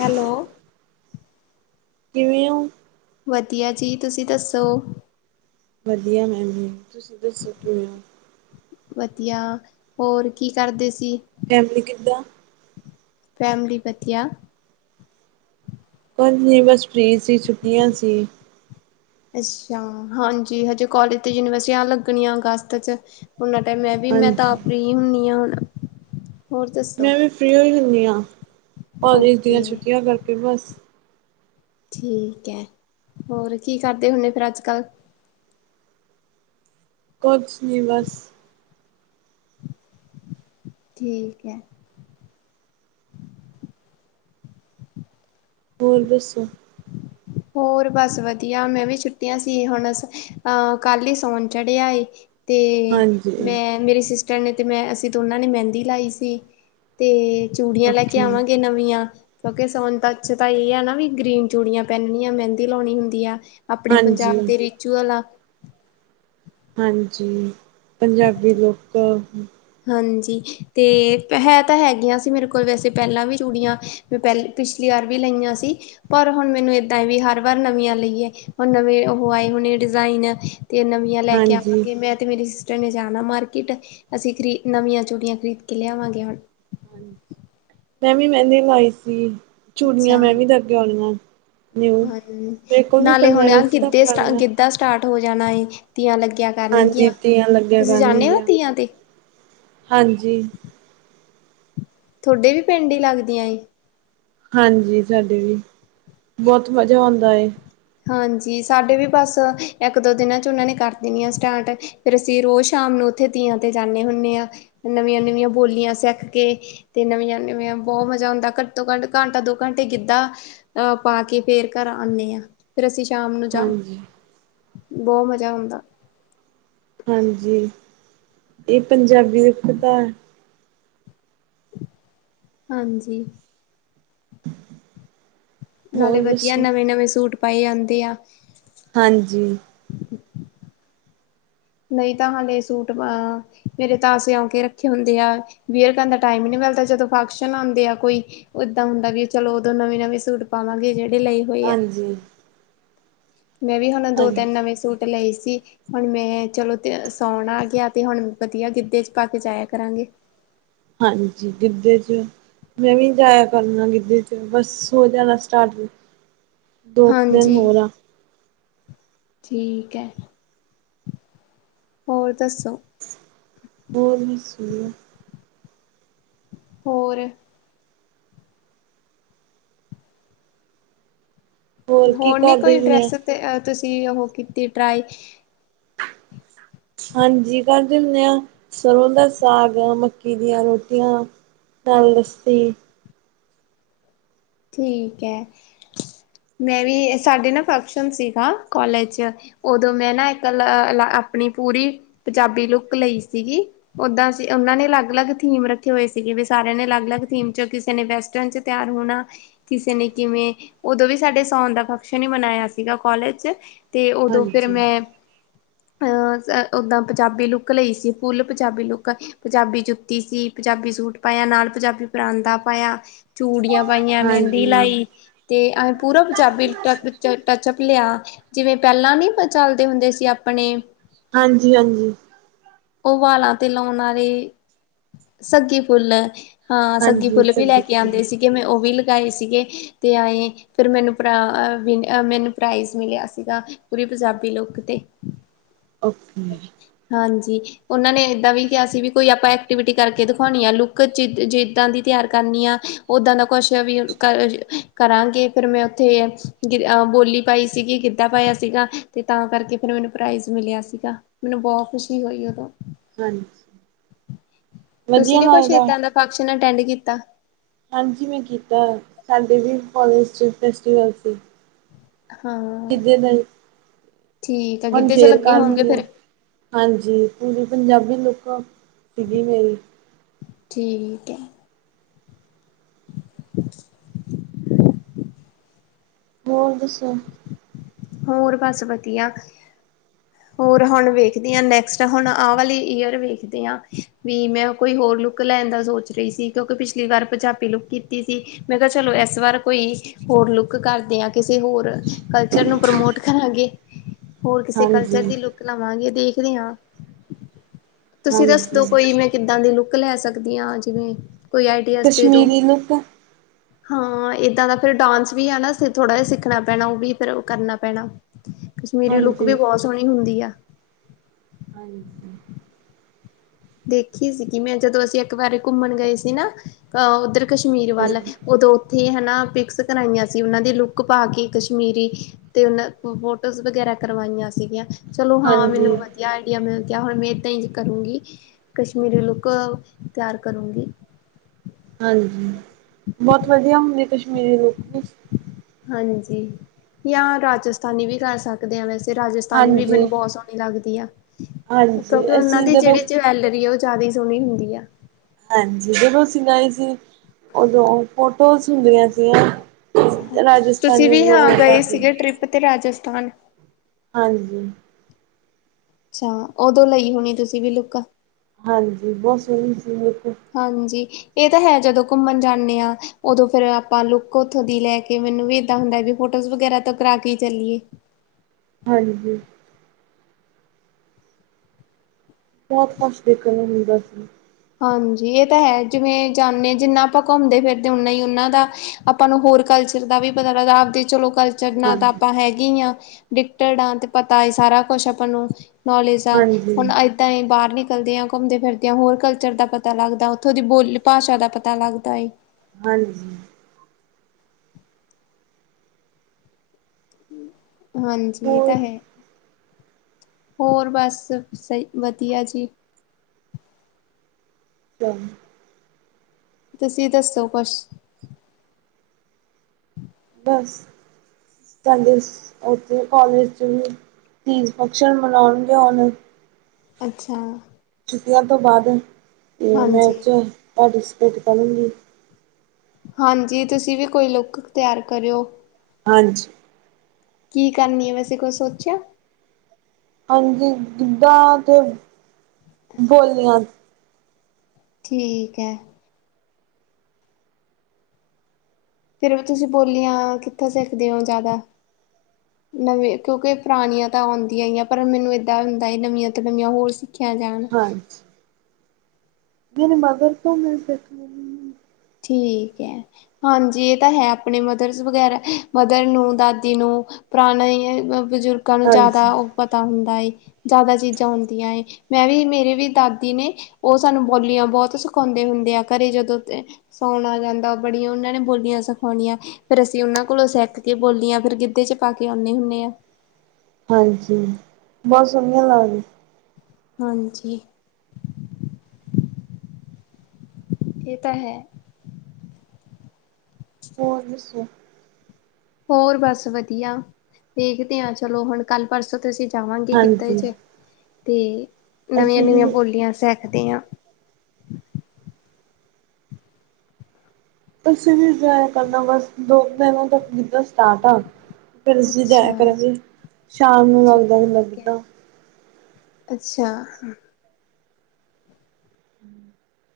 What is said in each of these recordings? Hello. ਕਿਵੇ ਓ? ਵਧੀਆ ਜੀ, ਤੁਸੀਂ ਦੱਸੋ? ਵਧੀਆ ਮੈਂ ਵੀ, ਤੁਸੀਂ ਦੱਸੋ ਕਿਵੇ ਓ? ਵਧੀਆ ਹੋਰ ਕੀ ਕਰਦੇ ਸੀ? ਫੈਮਲੀ ਕਿੱਦਾਂ? ਫੈਮਲੀ ਵਧੀਆ। ਕੁਝ ਨੀ ਬਸ ਫਰੀ ਸੀ, ਛੁੱਟੀਆਂ ਸੀ। ਅੱਛਾ, ਹਾਂਜੀ ਹਜੇ ਕੋਲਜ ਤੇ ਯੂਨੀਵਰਸਿਟੀਆਂ ਲੱਗਣੀਆਂ ਅਗਸਤ ਚ। ਉਹਨਾਂ ਟਾਈਮ ਮੈਂ ਵੀ ਮੈਂ ਤਾਂ ਹਾਂਜੀ। ਫਰੀ ਹੁੰਦੀ ਆ ਹੁਣ। ਹੋਰ ਦੱਸੋ ਮੈਂ ਵੀ ਫਰੀ ਹੋਈ ਹੁੰਦੀ ਹਾਂ ਕੋਲਜ ਦੀਆਂ ਓਕੇ ਛੁੱਟੀਆਂ ਕਰਕੇ ਬਸ। ਠੀਕ ਹੈ, ਹੋਰ ਕੀ ਕਰਦੇ ਹੁੰਦੇ ਫਿਰ ਅੱਜ ਕੱਲ? ਕੁਛ ਨਹੀਂ ਬਸ। ਠੀਕ ਹੈ। ਹੋਰ ਦੱਸੋ? ਹੋਰ ਬਸ ਵਧੀਆ ਮੈਂ ਵੀ ਛੁੱਟੀਆਂ ਸੀ ਹੁਣ ਅਹ ਕੱਲ ਹੀ ਸੋਨ ਚੜਿਆ ਏ ਤੇ ਹਾਂਜੀ, ਮੈਂ ਮੇਰੀ ਸਿਸਟਰ ਨੇ ਤੇ ਮੈਂ ਅਸੀਂ ਦੋਨਾਂ ਨੇ ਮਹਿੰਦੀ ਲਾਈ ਸੀ। ਤੇ ਚੂੜੀਆਂ ਲੈ ਕੇ ਓਕੇ, ਆਵਾਂਗੇ ਨਵੀਆਂ ਕਿਉਂਕਿ ਸਾਉਣ ਤੱਕ ਚ ਤਾਂ ਇਹ ਆ ਨਾ ਵੀ ਗ੍ਰੀਨ ਚੂੜੀਆਂ ਕਹਿੰਦੀ ਆ ਮਹਿੰਦੀ ਲਾਉਣੀ ਹੁੰਦੀ ਆ ਆਪਣੇ ਹਾਂਜੀ, ਪੰਜਾਬ ਦੇ ਰਿਚੁਅਲ ਆ। ਹਾਂਜੀ ਪੰਜਾਬੀ ਲੁੱਕ ਹਾਂਜੀ ਤੇ ਹੈ ਤਾਂ ਹੈਗੀਆਂ ਸੀ ਮੇਰੇ ਕੋਲ ਵੈਸੇ ਪਹਿਲਾਂ ਵੀ ਚੂੜੀਆਂ ਪਹਿਲੇ ਪਿਛਲੀ ਵਾਰ ਵੀ ਲਈਆਂ ਸੀ। ਪਰ ਹੁਣ ਮੈਨੂੰ ਇਦਾਂ ਵੀ ਹਰ ਵਾਰ ਨਵੀਆਂ ਲਈਏ ਹੁਣ ਨਵੇਂ ਉਹ ਆਏ ਹੋਣੇ ਡਿਜ਼ਾਇਨ ਤੇ ਨਵੀਂ ਨਵੀਆਂ ਲੈ ਕੇ ਹਾਂਜੀ। ਆਵਾਂਗੇ ਮੈਂ ਤੇ ਮੇਰੀ ਸਿਸਟਰ ਨੇ ਜਾਣਾ ਮਾਰਕੀਟ ਅਸੀਂ ਵੱਖਰੀ ਨਵੀਆਂ ਚੂੜੀਆਂ ਖਰੀਦ ਕੇ ਲਿਆਵਾਂਗੇ ਹੁਣ। ਹਾਂਜੀ ਮੈਂ ਵੀ ਮਹਿੰਦੀ ਲਾਈ ਸੀ। ਚੂੜੀਆਂ ਮੈਂ ਵੀ ਲੇ ਕੇ ਆਉਣੀਆਂ। ਨਿਊ, ਹਨ ਮੇਰੇ ਕੋਲ ਵੀ ਨਾਲੇ ਪਈਆਂ ਹੁਣ ਆ ਵੈਸੇ ਤਾਂ ਗਿੱਧੇ ਸਟ ਪੁਰਾਣੀਆਂ। ਗਿੱਧਾ ਸਟਾਰਟ ਹੋ ਜਾਣਾ ਏ ਧੀਆਂ ਲੱਗਿਆ ਹਾਂਜੀ ਕਰਨਗੀਆਂ ਤੀਆਂ ਲੱਗਿਆ ਤੁਸੀਂ ਗਾਣ ਨਹੀਂ ਜਾਂਦੇ ਹੋ ਦੀਆਂ ਤੀਆਂ ਤੇ ਹਾਂਜੀ ਤੁਹਾਡੇ ਵੀ ਪਿੰਡ ਹੀ ਲੱਗਦੀਆਂ ਏ। ਹਾਂਜੀ ਸਾਡੇ ਵੀ ਬਹੁਤ ਮਜ਼ਾ ਆਉਂਦਾ ਐ। ਹਾਂਜੀ ਸਾਡੇ ਵੀ ਬਸ ਇੱਕ ਦੋ ਦਿਨਾਂ ਚ ਉਹਨਾਂ ਨੇ ਕਰ ਦੇਣੀ ਆ ਸਟਾਰਟ ਫਿਰ ਅਸੀਂ ਰੋਜ਼ ਸ਼ਾਮ ਨੂੰ ਉੱਥੇ ਤੀਆਂ ਤੇ ਜਾਂਦੇ ਹੁੰਦੇ ਹਾਂ ਨਵੀਆਂ ਨਵੀਆਂ ਬੋਲੀਆਂ ਸਿੱਖ ਕੇ ਤੇ ਨਵੀਆਂ ਨਵੀਆਂ ਬਹੁਤ ਮਜ਼ਾ ਹੁੰਦਾ ਘੱਟ ਤੋਂ ਘੱਟ ਘੰਟਾ ਦੋ ਘੰਟੇ ਗਿੱਧਾ ਗਿੱਦਾ ਪਾ ਕੇ ਫਿਰ ਘਰ ਆਨੇ ਆ। ਫਿਰ ਅਸੀਂ ਸ਼ਾਮ ਨੂੰ ਜਾ ਹਾਂਜੀ ਬਹੁਤ ਮਜ਼ਾ ਆਉਂਦਾ ਹਾਂਜੀ ਇਹ ਪੰਜਾਬੀ ਦੇ ਕਿਦਾਰ ਹਾਂਜੀ ਹੋਰ ਨਾਲੇ ਵਧੀਆ ਦੱਸੋ ਨਵੇਂ ਨਵੇਂ ਸੂਟ ਪਾਈ ਜਾਂਦੇ ਆ। ਹਾਂਜੀ ਨਹੀਂ ਤਾਂ ਹਾਲੇ ਸੂਟ ਅ ਮੇਰੇ ਤਾਂ ਸਿਉ ਕੇ ਰੱਖੇ ਹੁੰਦੇ ਆ ਵੀਰੇ ਤੁਹਾਡਾ ਟਾਈਮ ਹੀ ਨਹੀਂ ਮਿਲਦਾ ਜਦੋਂ ਫੰਕਸ਼ਨ ਆਉਂਦੇ ਆ ਕੋਈ ਉਦਾਂ ਹੁੰਦਾ ਵੀ ਚਲੋ ਉਦੋਂ ਨਵੇਂ ਨਵੇਂ ਸੂਟ ਪਾਵਗੇ ਜਿਹੜੇ ਲਏ ਹੋਏ ਆ ਹਾਂਜੀ ਮੈਂ ਵੀ ਹੁਣ ਦੋ ਹਾਂਜੀ ਤਿੰਨ ਨਵੇਂ ਸੂਟ ਲਏ ਸੀ। ਹੁਣ ਮੈਂ ਚਲੋ ਤੇ ਸਾਉਣ ਆ ਗਿਆ ਤੇ ਹੁਣ ਵਧੀਆ ਗਿੱਧੇ ਚ ਪਾ ਕੇ ਜਾਇਆ ਕਰਾਂਗੇ। ਹਾਂਜੀ ਗਿੱਧੇ ਚ ਮੈਂ ਵੀ ਜਾਇਆ ਕਰਨਾ ਗਿੱਧੇ ਚ ਬਸ ਹੋ ਜਾਣਾ ਸਟਾਰਟ ਦੋ ਕੁ ਦਿਨ ਹਾਂਜੀ ਹੋਰ ਆ। ਠੀਕ ਹੈ। ਹੋਰ ਦੱਸੋ। ਹੋਰ ਬਸ ਵਧੀਆ ਹੋਰ ਕੀ ਹੋਰ ਨੀ ਕਰਦੇ ਕੋਈ ਹੁੰਦੇ ਡਰੈਸ ਆ ਤੇ ਤੁਸੀਂ ਉਹ ਕੀਤੀ ਟਰਾਈ ਹਾਂਜੀ ਕਰ ਦਿੰਦੇ ਆ ਸਰ੍ਹੋਂ ਦਾ ਸਾਗ, ਮੱਕੀ ਦੀਆਂ ਰੋਟੀਆਂ ਨਾਲ ਲੱਸੀ ਠੀਕ ਐ, ਮੈਂ ਵੀ ਸਾਡੇ ਨਾ ਫੰਕਸ਼ਨ ਸੀਗਾ ਕੋਲਜ ਚ ਓਦੋਂ ਮੈਂ ਨਾ ਇੱਕ ਅ ਆਪਨੀ ਪੂਰੀ ਪੰਜਾਬੀ ਲੁੱਕ ਲਈ ਸੀਗੀ। ਓਦਾਂ ਅਸੀਂ ਚ ਓਨਾਂ ਨੇ ਅਲੱਗ-ਅਲੱਗ ਥੀਮ ਰੱਖੇ ਹੋਏ ਸੀਗੇ ਵੀ ਸਾਰੇਆਂ ਨੇ ਅਲੱਗ-ਅਲੱਗ ਥੀਮ ਚ ਕਿਸੇ ਨੇ ਵੈਸਟਰਨ ਚ ਤਿਆਰ ਹੋਨਾ ਕਿਸੇ ਨੇ ਕਿਵੇਂ ਓਦੋਂ ਵੀ ਸਾਡੇ ਸੌਨ ਦਾ ਫੰਕਸ਼ਨ ਈ ਮਨਾਇਆ ਸੀਗਾ ਕੋਲਜ ਚ। ਤੇ ਓਦੋਂ ਫਿਰ ਹਾਂਜੀ ਮੈਂ ਅ ਓਦਾਂ ਪੰਜਾਬੀ ਲੁੱਕ ਲਈ ਸੀ ਫੁੱਲ ਪੰਜਾਬੀ ਲੁੱਕ ਪੰਜਾਬੀ ਜੁੱਤੀ ਸੀ, ਪੰਜਾਬੀ ਸੂਟ ਪਾਏਆ ਨਾਲ ਪੰਜਾਬੀ ਪਰਾਂਦਾ ਪਾਏਆ, ਚੂੜੀਆਂ ਪਾਈਆਂ ਮੈਂਦੀ ਹਾਂਜੀ ਲਾਈ, ਤੇ ਅਸੀਂ ਪੂਰਾ ਪੰਜਾਬੀ ਟ ਟਚਅਪ ਲੇਆ। ਜਿਵੇਂ ਪੈਲਾਂ ਨੀ ਆਪਾਂ ਚੱਲਦੇ ਹੁੰਦੇ ਸੀ ਆਪਨੇ ਹਾਂਜੀ-ਹਾਂਜੀ। ਓ ਵਾਲਾਂ ਤੇ ਲੌਨ ਆਲੇ, ਸੱਗੀ ਫੁੱਲ ਹਾਂ ਸੱਗੀ ਹਾਂਜੀ ਫੁੱਲ ਵੀ ਲੈ ਕੇ ਹਾਂਜੀ ਆਂਦੇ ਸੀਗੇ ਮੈਂ ਓ ਵੀ ਲਗਾਏ ਸੀਗੇ ਤੇ ਆਏਂ ਫਿਰ ਮੈਨੂੰ ਆ ਮੈਨੂੰ ਪਰਾਈਜ਼ ਮਿਲੇਆ ਸੀਗਾ। ਪੂਰੀ ਪੰਜਾਬੀ ਲੁੱਕ ਤੇ। ਓਕੇ। ਹਾਂਜੀ। ਓਨਾਂ ਨੇ ਏਦਾਂ ਵੀ ਕਿਆ ਸੀ ਵੀ ਕੋਈ ਆਪਾਂ ਐਕਟੀਵਿਟੀ ਕਰਕੇ ਦਿਖੌਨੀ ਐ ਲੁੱਕ ਜਿ ਜਿੱਦਾਂ ਦੀ ਤਿਆਰ ਕਰਨੀ ਆ। ਓਦਾਂ ਦਾ ਕੁਛ ਵੀ ਕ ਕਰਾਂਗੇ ਫਿਰ ਮੈਂ ਓਥੇ ਅ ਬੋਲੀ ਪਾਈ ਸੀਗੀ ਗਿੱਦਾ ਪਾਏਆ ਸੀਗਾ ਤੇ ਤਾਂ ਕਰਕੇ ਫਿਰ ਮੈਨੂੰ ਪਰਾਈਜ਼ ਮਿਲਿਆ ਸੀਗਾ ਮੈਨੂੰ ਬਹੁ ਖੁਸ਼ੀ ਹੋਈ ਓਦੋਂ। ਹਾਂਜੀ। ਤੁਸੀਂ ਵਧੀਆ ਨੀ ਕੁਛ ਲੱਗਦਾ ਏਦਾਂ ਦਾ ਫੰਕਸ਼ਨ ਅਟੈਂਡ ਕੀਤਾ। ਹਾਂਜੀ ਮੈਂ ਕੀਤਾ, ਸਾਡੇ ਵੀ ਕੋਲਜ ਚ ਫੈਸਟੀਵਲ ਸੀ। ਹਾਂ ਗਿੱਦੇ ਦੇ, ਠੀਕ ਆ ਹੁਨ ਗਿੱਧੇ ਚ ਫੇਰ ਲੱਗੇ ਹੋਗੇ ਕਰਨਗੇ। ਫਿਰ ਹਾਂਜੀ, ਪੂਰੀ ਪੰਜਾਬੀ ਲੁੱਕ ਸੀਗੀ ਮੇਰੀ। ਠੀਕ ਐ। [inaudible] ਹੋਰ ਦੱਸੋ ਹੋਰ ਬਸ ਵਦੀਆ। ਹੋਰ ਹੁਨ ਵੇਖਦੀ ਆਂ ਨੈਕਸਟ ਹੁਨ ਆਹ ਵਾਲੀ ਈਅਰ ਵੇਖਦੇ ਆਂ, ਵੀ ਮੈਂ ਓ ਕੋਈ ਹੋਰ ਲੁੱਕ ਲੈਨ ਦਾ ਸੋਚ ਰਈ ਸੀ ਕਿਓਂਕਿ ਪਿਛਲੀ ਵਾਰ ਪੰਜਾਬੀ ਲੁੱਕ ਕੀਤੀ ਸੀ। ਮੈਂ ਕਿਆ ਚਲੋ ਐਸ ਵਾਰ ਕੋਈ ਹੋਰ ਲੁੱਕ ਕਰਦੇ ਆਂ ਕਿਸੇ ਹੋਰ ਕਲਚਰ ਨੂੰ ਪਰਮੋਟ ਕਰਾਂਗੇ, ਹੋਰ ਕਿਸੇ ਕਲਚਰ ਹਾਂਜੀ ਦੀ ਲੁੱ ਲੁੱਕ ਲਵਾਂਗੇ ਦੇਖਦੇ ਆਂ, ਤੁਸੀਂ ਦੱਸਦੋ ਹਾਂਜੀ ਕੋਈ ਮੈਂ ਕਿੱਦਾਂ ਦੀ ਲੁੱਕ ਲੈ ਸਕਦੀ ਆਂ, ਜਿਵੇਂ ਕੋਈ ਆਈਡੀਆਜ ਦੇਦੋ। ਕਸ਼ਮੀਰੀ ਲੁੱਕ ਹਾਂ, ਏਦਾਂ ਦਾ ਫਿਰ ਡਾਂਨਸ ਵੀ ਆ ਨਾ ਥੋੜਾ ਜਾ ਸਿੱਖਨਾ ਪੈਨਾ ਓ ਵੀ ਫਿਰ ਓ ਕਰਨਾ ਪੈਨਾ, ਕਸ਼ਮੀਰੀ ਲੁੱਕ ਵੀ ਹਾਂਜੀ ਬਹੁ ਸੋਨੀ ਹੁੰਦੀ ਆ। ਹਾਂਜੀ। ਦੇਖੀ ਸੀਗੀ ਮੈਂ ਜਦੋਂ ਅਸੀਂ ਇੱਕ ਵਾਰੀ ਘੁੰਮਨ ਗਏ ਸੀ ਨਾ ਅਹ ਓਦਰ ਕਸ਼ਮੀਰ ਵੱਲ, ਹਾਂਜੀ ਓਦੋਂ ਓਥੇ ਹਨਾ ਪੀਕਸ਼ ਕਰਾਈਆਂ ਸੀ ਓਨਾਂ ਦੀ ਲੁੱਕ ਪਾ ਕੇ ਕਸ਼ਮੀਰੀ। ਤੇ ਓਨਾਂ ਤੋਂ ਫੋਟੋਜ਼ ਵਗੈਰਾ ਕਰਵਾਈਆਂ ਸੀਗੀਆਂ। ਚਲੋ ਹਾਂ, ਮੈਨੂੰ ਹਾਂਜੀ ਵਦੀਆ ਆਈਡੀਆ ਮਿਲ ਗਿਆ ਹੁਨ ਮੈਂ ਏਦਾਂ ਈ ਕਰੂੰਗੀ। ਕਸ਼ਮੀਰੀ ਲੁੱਕ ਤਿਆਰ ਕਰੂੰਗੀ। ਹਾਂਜੀ, ਬੋਤ ਵਦੀਆ ਹੁੰਦੀ ਆ ਕਸ਼ਮੀਰੀ ਲੁੱਕ ਵੀ। ਹਾਂਜੀ, ਜਾਂ ਰਾਜਸਥਾਨੀ ਵੀ ਕਰ ਸਕ ਸਕਦੇ ਆਂ ਵੈਸੇ ਰਾਜਸਥਾਨੀ ਵੀ ਹਾਂਜੀ ਮੈਨੂੰ ਬਹੁ ਸੋਨੀ ਲੱਗਦੀ ਆ, ਹਾਂਜੀ ਕਿਓਂਕਿ ਓਨਾਂ ਅਸੀਂ ਦੀ ਜਦੋਂ ਜੇੜੀ ਲ ਏ ਦੀ ਓ ਜਾਦਾ ਈ ਸੋਹਣੀ ਹੁੰਦੀ ਆ। ਹਾਂਜੀ, ਜਦੋ ਅਸੀਂ ਗਏ ਸੀ, ਉਦੋ ਫੋਟੋਜ਼ ਹੁੰਦੀਆਂ ਸੀਗੀਆਂ। ਰਾਜਸਥਾਨੀ ਲੋਕ ਕਰਦੇ ਨੇ। ਅਤੇ ਰਾਜਸਥਾਨ ਹਾਂਜੀ। ਅੱਛਾ, ਉਦੋਂ ਲਈ ਹੋਣੀ ਤੁਸੀਂ ਵੀ ਲੁੱਕ ਆ? ਹਾਂਜੀ, ਬਹੁਤ ਸੋਹਣੀ ਸੀ ਲੁੱਕ! ਹਾਂਜੀ, ਏਹ ਤਾਂ ਹੈ ਜਦੋਂ ਘੁੰਮਣ ਜਾਨੇ ਆ ਉਦੋਂ ਫੇਰ ਆਪਾ ਲੁੱਕ ਉੱਥੋਂ ਦੀ ਲੈ ਕੇ, ਮੈਨੂੰ ਵੀ ਏਦਾਂ ਹੁੰਦਾ, ਫੋਟੋਜ਼ ਵਗੈਰਾ ਤਾਂ ਕਰਾ ਕੇ ਚੱਲੀਏ! ਹਾਂਜੀ। ਬਹੁਤ ਕੁਛ ਦੇਖਣ ਨੂੰ ਮਿਲਦਾ ਜੀ। ਹਾਂਜੀ, ਏ ਤਾਂ ਹੈ, ਜਿਵੇਂ ਜਾਨੇ ਜਿੰਨਾ ਆਪਾਂ ਘੁੰਮਦੇ-ਫਿਰਦੇ, ਉਨਾਂ ਈ ਉਹਨਾਂ ਦਾ ਆਪਾਂ ਨੂੰ ਹੋਰ ਕਲਚਰ ਦਾ ਵੀ ਪਤਾ ਲੱਗਦਾ, ਅੱਗੇ ਜੌ ਲੋਕ ਕਲਚਰ ਨਾ ਤਾਂ ਹਾਂਜੀ ਆਪਾਂ ਹੈਗੀ ਆ, ਡੀਟਰ-ਡਾਂਤ ਪਤਾ ਏ ਸਾਰਾ ਕੁਛ ਆਪਾਂ ਨੂੰ! ਨੌਲੇਜ ਆ, ਹਾਂਜੀ ਹੁਣ ਏਦਾਂ ਈ ਬਾਹਰ ਨਿਕਲਦੇ ਆਂ, ਘੁੰਮਦੇ- ਫਿਰਦੇ ਆਂ ਹੋਰ ਕਲ ਚਰ ਦਾ ਪਤਾ ਲੱਗਦਾ, ਉੱਥੋ ਦੀ ਬੋਲੀ-ਭਾਸ਼ਾ ਦਾ ਪਤਾ ਲੱਗਦਾ ਏ। ਹਾਂਜੀ। ਹਾਂਜੀ ਇਹ ਹੋਰ ਤਾਂ ਹੈ। ਹੋਰ ਬੱਸ, ਸਈ ਵਧੀਆ ਜੀ! [inaudible] ਤੁਸੀਂ ਦੱਸੋ ਕੁਛ? ਬੱਸ ਸਾਡੇ, ਉੱਥੇ ਕੋਲਜ 'ਚ ਵੀ ਤੀਜ ਫੰਕਸ਼ਨ ਮਨਾਉਣ ਗੇ ਹੁਣ! ਅੱਛਾ। ਛੁੱਟੀਆਂ ਤੋਂ ਬਾਅਦ, ਏ ਮੈਂ ਹਾਂਜੀ ਏਦੇ ਚ ਪਾਰਟੀਸਪੇਟ ਕਰੂੰਗੀ। ਹਾਂਜੀ, ਤੁਸੀਂ ਵੀ ਕੋਈ ਲੁੱਕ ਤਿਆਰ ਕਰਿਓ। ਹਾਂਜੀ। ਕੀ ਕਰਨੀ ਏ ਵੈਸੇ ਕੁਛ ਸੋਚਿਆ? ਹਾਂਜੀ, ਗਿੱਧਾ ਤੇ ਬੋਲੀਆਂ! ਠੀਕ ਐ। ਫੇਰ ਵੀ, ਤੁਸੀਂ ਬੋਲੀਆਂ ਕਿੱਥੋਂ ਸਿੱਖਦੇ ਓ ਜਾਦਾ? ਨਵੇਂ ਕਿਉਂਕਿ ਪੁਰਾਣੀਆਂ ਤਾਂ ਆਉਂਦੀਆਂ ਈ ਆ, ਪਰ ਮੈਨੂੰ ਏਦਾਂ ਹੁੰਦਾ ਏ ਨਵੀਆਂ ਤੋਂ ਨਵੀਆਂ ਹੋਰ ਸਿ ਖਿਆ ਜਾਣ। ਹਾਂਜੀ। ਮੇਰੇ ਮਦਰ ਤੋਂ ਮਿਲ ਸਕਦੀਆਂ। ਠੀਕ ਐ। ਹਾਂਜੀ, ਇਹ ਤਾਂ ਹੈ, ਆਪਣੇ ਮਦਰਸ ਵਗੈਰਾ, ਮਦਰ ਨੂੰ, ਦਾਦੀ ਨੂੰ ਪੁਰਾਣੇ ਬਜ਼ੁਰਗਾਂ ਨੂੰ ਹਾਂ। ਹਾਂਜੀ, ਜ਼ਿਆਦਾ ਓ ਪਤਾ ਹੁੰਦਾ ਏ! ਜਾਦਾ ਚੀਜ਼ਾਂ ਆਉਂਦੀਆ ਏ, ਮੈਂ ਵੀ ਮੇਰੇ ਵੀ ਦਾਦੀ ਨੇ ਓ ਸਾਨੂੰ ਬੋਲੀਆਂ ਬਹੁਤ ਸਿਖਾਉਂਦੇ ਹੁੰਦੇ ਆ, ਘਰੇ ਜਦੋਂ ਤ ਫ਼ੋਨ ਆ ਜਾਂਦਾ ਬੜੀਆਂ ਓਨਾ ਨੇ ਬੋਲੀਆਂ ਸਿਖਾਉਣੀਆਂ। ਫੇਰ ਅਸੀਂ ਉਹਨਾਂ ਕੋਲੋਂ ਸਿੱਖ ਕੇ ਬੋਲੀਆਂ ਫੇਰ ਗਿੱਧੇ 'ਚ ਪਾ ਕੇ ਆਉਂਣੇ ਹੁੰਣੇ ਆ! ਹਾਂਜੀ, ਬਹੁਤ ਸੋਹਣੀਆਂ ਲੱਗਦੀਆਂ! ਹਾਂਜੀ। ਇਹ ਤਾਂ ਹੈ। ਹੋਰ ਦੱਸੋ? ਹੋਰ ਬਸ ਵਧੀਆ, ਵੇਖਦੇ ਆ। ਚੱਲੋ ਹੁਣ ਕੱਲ੍ਹ ਪਰਸੋਂ ਤ ਤੁਸੀਂ ਜਾਵਾਂਗੇ, ਗਿੱਧਾ ਹਾਂਜੀ, ਚ, ਤੇ ਨਵੀਆਂ- ਅਸੀਂ ਨਵੀਆਂ ਵੀ ਬੋਲੀਆਂ ਸਿੱਖਦੇ ਆ। ਤੁਸੀਂ ਵੀ ਜਾਇਆ ਕਰਨਾ ਬਸ ਦੋ ਕੁ ਦਿਨ ਤੱਕ [unintelligible] ਸਟਾਟ ਆ। ਫਿਰ ਅਸੀਂ ਅੱਛਾ ਜਾਇਆ ਕਰਾਂਗੇ। ਸ਼ਾਮ ਨੂੰ ਲੱਗਦਾ ਹੁੰਦਾ ਠੀਕ ਐ। ਗਿੱਧਾ। ਅੱਛਾ। ਹਮ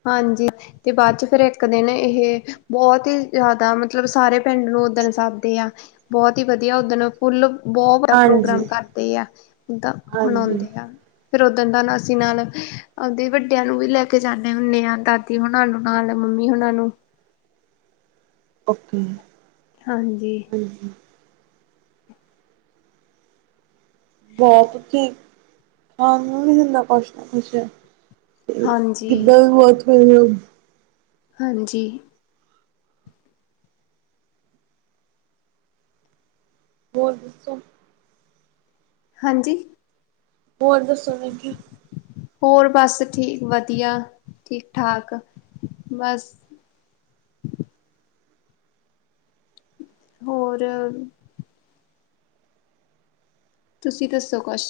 ਹਾਂਜੀ। ਤੇ ਬਾਅਦ ਚ, ਫੇਰ ਇੱਕ ਦਿਨ ਇਹ ਬਹੁਤ ਹੀ ਜ਼ਿਆਦਾ ਮਤਲਬ ਸਾਰੇ ਪਿੰਡ ਨੂੰ ਉੱਦਣ ਸੱਦ ਦੇ ਆ। ਬਹੁਤ ਹੀ ਵਧੀਆ ਉੱਦਣ ਫੋਲ ਬਹੁਤ ਵੱਡਾ ਹਾਂਜੀ। ਪ੍ਰੋਗਰਾਮ ਕਰਦੇ ਆ। ਇੱਦਾ ਹਾਂਜੀ, ਮਨਾਉਂਦੇ ਆ। ਫਿਰ ਉੱਦਣ ਨਾ, ਅਸੀਂ ਨਾਲ ਆਬਦੇ ਵੱਡਿਆਂ ਨੂੰ ਵੀ ਲੈ ਜਾਂ। ਹੁੰਣੇ ਆ। ਦਾਦੀ ਹੁਣਾ ਨੂੰ ਨਾਲ ਮੰਮੀ ਹੁਣਾ ਨੂੰ ਓਕੇ। ਹਾਂਜੀ। [inaudible] ਬਹੁਤ ਇੱਥੇ ਖਾਣ ਨੂੰ ਵੀ ਦਿੰਦਾ। ਕੁਛ ਨਾ ਕੁਛ ਤੇ ਕਿੱਦਾਂ [unintelligible] ਹਾਂਜੀ। ਹੋਰ ਦੱਸੋ। ਹਾਂਜੀ। ਹੋਰ ਦੱਸੋ ਮੈਂ ਕਿਹਾ। ਹੋਰ ਬਸ ਠੀਕ, ਵਧੀਆ। ਠੀਕ- ਠਾਕ ਬਸ ਹੋਰ। ਤੁਸੀਂ ਦੱਸੋ ਕੁਛ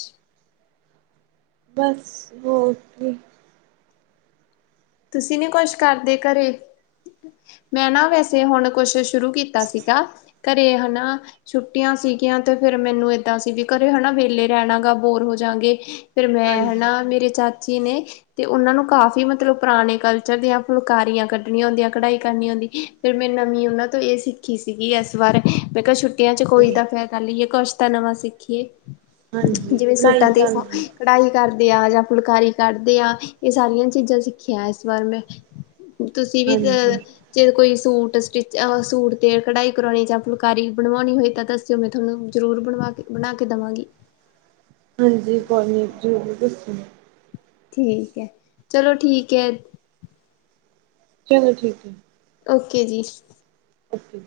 ਬਸ ਓਕੇ। ਤੁਸੀਂ ਨੀ ਕੁਛ ਕਰਦੇ ਘਰੇ, ਮੈਂ ਨਾ ਵੈਸੇ ਹੁਣ ਕੋਸ਼ਿਸ਼। ਸ਼ੁਰੂ ਕੀਤਾ ਸੀਗਾ। ਘਰੇ ਹਨਾ। ਛੁੱਟੀਆਂ ਸੀਗੀਆਂ। ਤੇ ਫਿਰ ਮੈਨੂੰ ਏਦਾਂ ਸੀ। ਵੀ ਘਰੇ ਹਨਾ ਵੇਲੇ ਰਹਿਣਾ ਗਾ ਬੋਰ ਹੋ ਜਾਂਗੇ। ਫਿਰ ਮੈਂ ਹਾਂਜੀ ਹਨਾ। ਮੇਰੇ ਚਾਚੀ ਨੇ, ਤੇ ਉਹਨਾਂ ਨੂੰ ਕਾਫ਼ੀ ਮਤਲਬ ਪੁਰਾਣੇ ਕਲਚਰ ਦੀਆਂ ਫੁਲਕਾਰੀਆਂ ਕੱਢਣੀਆਂ ਹੁੰਦੀਆਂ ਐ। ਕਢਾਈ ਕਰਨੀ ਆਉਂਦੀ। ਫਿਰ ਮੈਂ ਨਾਨੀ ਉਹਨਾਂ ਤੋਂ ਇਹ ਸਿੱਖ ਸਿੱਖੀ ਸੀਗੀ ਇਸ ਵਾਰ ਮੈਂ ਕਿਹਾ ਛੁੱਟੀਆਂ ਚ, ਅੱਛਾ ਕੋਈ ਤਾਂ ਫਿਰ ਕਰ ਲਾਹੀਏ ਕੁਛ ਤਾਂ ਨਵਾਂ ਸਿੱਖੀਏ। ਹਾਂਜੀ ਜਿਵੇਂ ਪੜ੍ਹਾਈ ਸੂਟਾਂ ਤੇ ਕਰ ਉਹ, ਕੜਾਈ ਕਰਦੇ ਆ। ਜਾਂ ਫੁਲਕਾਰੀ ਕੱਡਦੇ ਆ। ਇਹ ਸਾਰੀਆਂ ਚੀਜ਼ਾਂ ਸਿੱਖੀਆਂ। ਇਸ ਵਾਰ ਮੈਂ, ਤੁਸੀਂ ਵੀ ਤਾਂ, ਹਾਂਜੀ ਜੇ ਕੋਈ ਸੂਟ ਸਟਿਚ, ਸੂਟ ਤੇ ਕਢਾਈ ਕਰਾਉਣੀ ਜਾਂ ਫੁਲਕਾਰੀ ਬਣਵਾਉਣੀ ਹੋਏ ਤਾਂ ਦਸੋ। ਚ ਮੈਂ ਥੋਨੂੰ ਜ਼ਰੂਰ ਬਣਵਾ ਕੇ, ਬਣਾ ਕੇ ਦੇਵਾਂਗੀ। ਹਾਂਜੀ, ਕੋਲਨੀ ਜੂਰਰ ਦੱਸੋ ਮੈਂ, ਠੀਕ ਐ, ਚਲੋ ਠੀਕ ਐ। ਚਲੋ ਠੀਕ ਹੈ। ਓਕੇ ਜੀ। ਓਕੇ ਜੀ।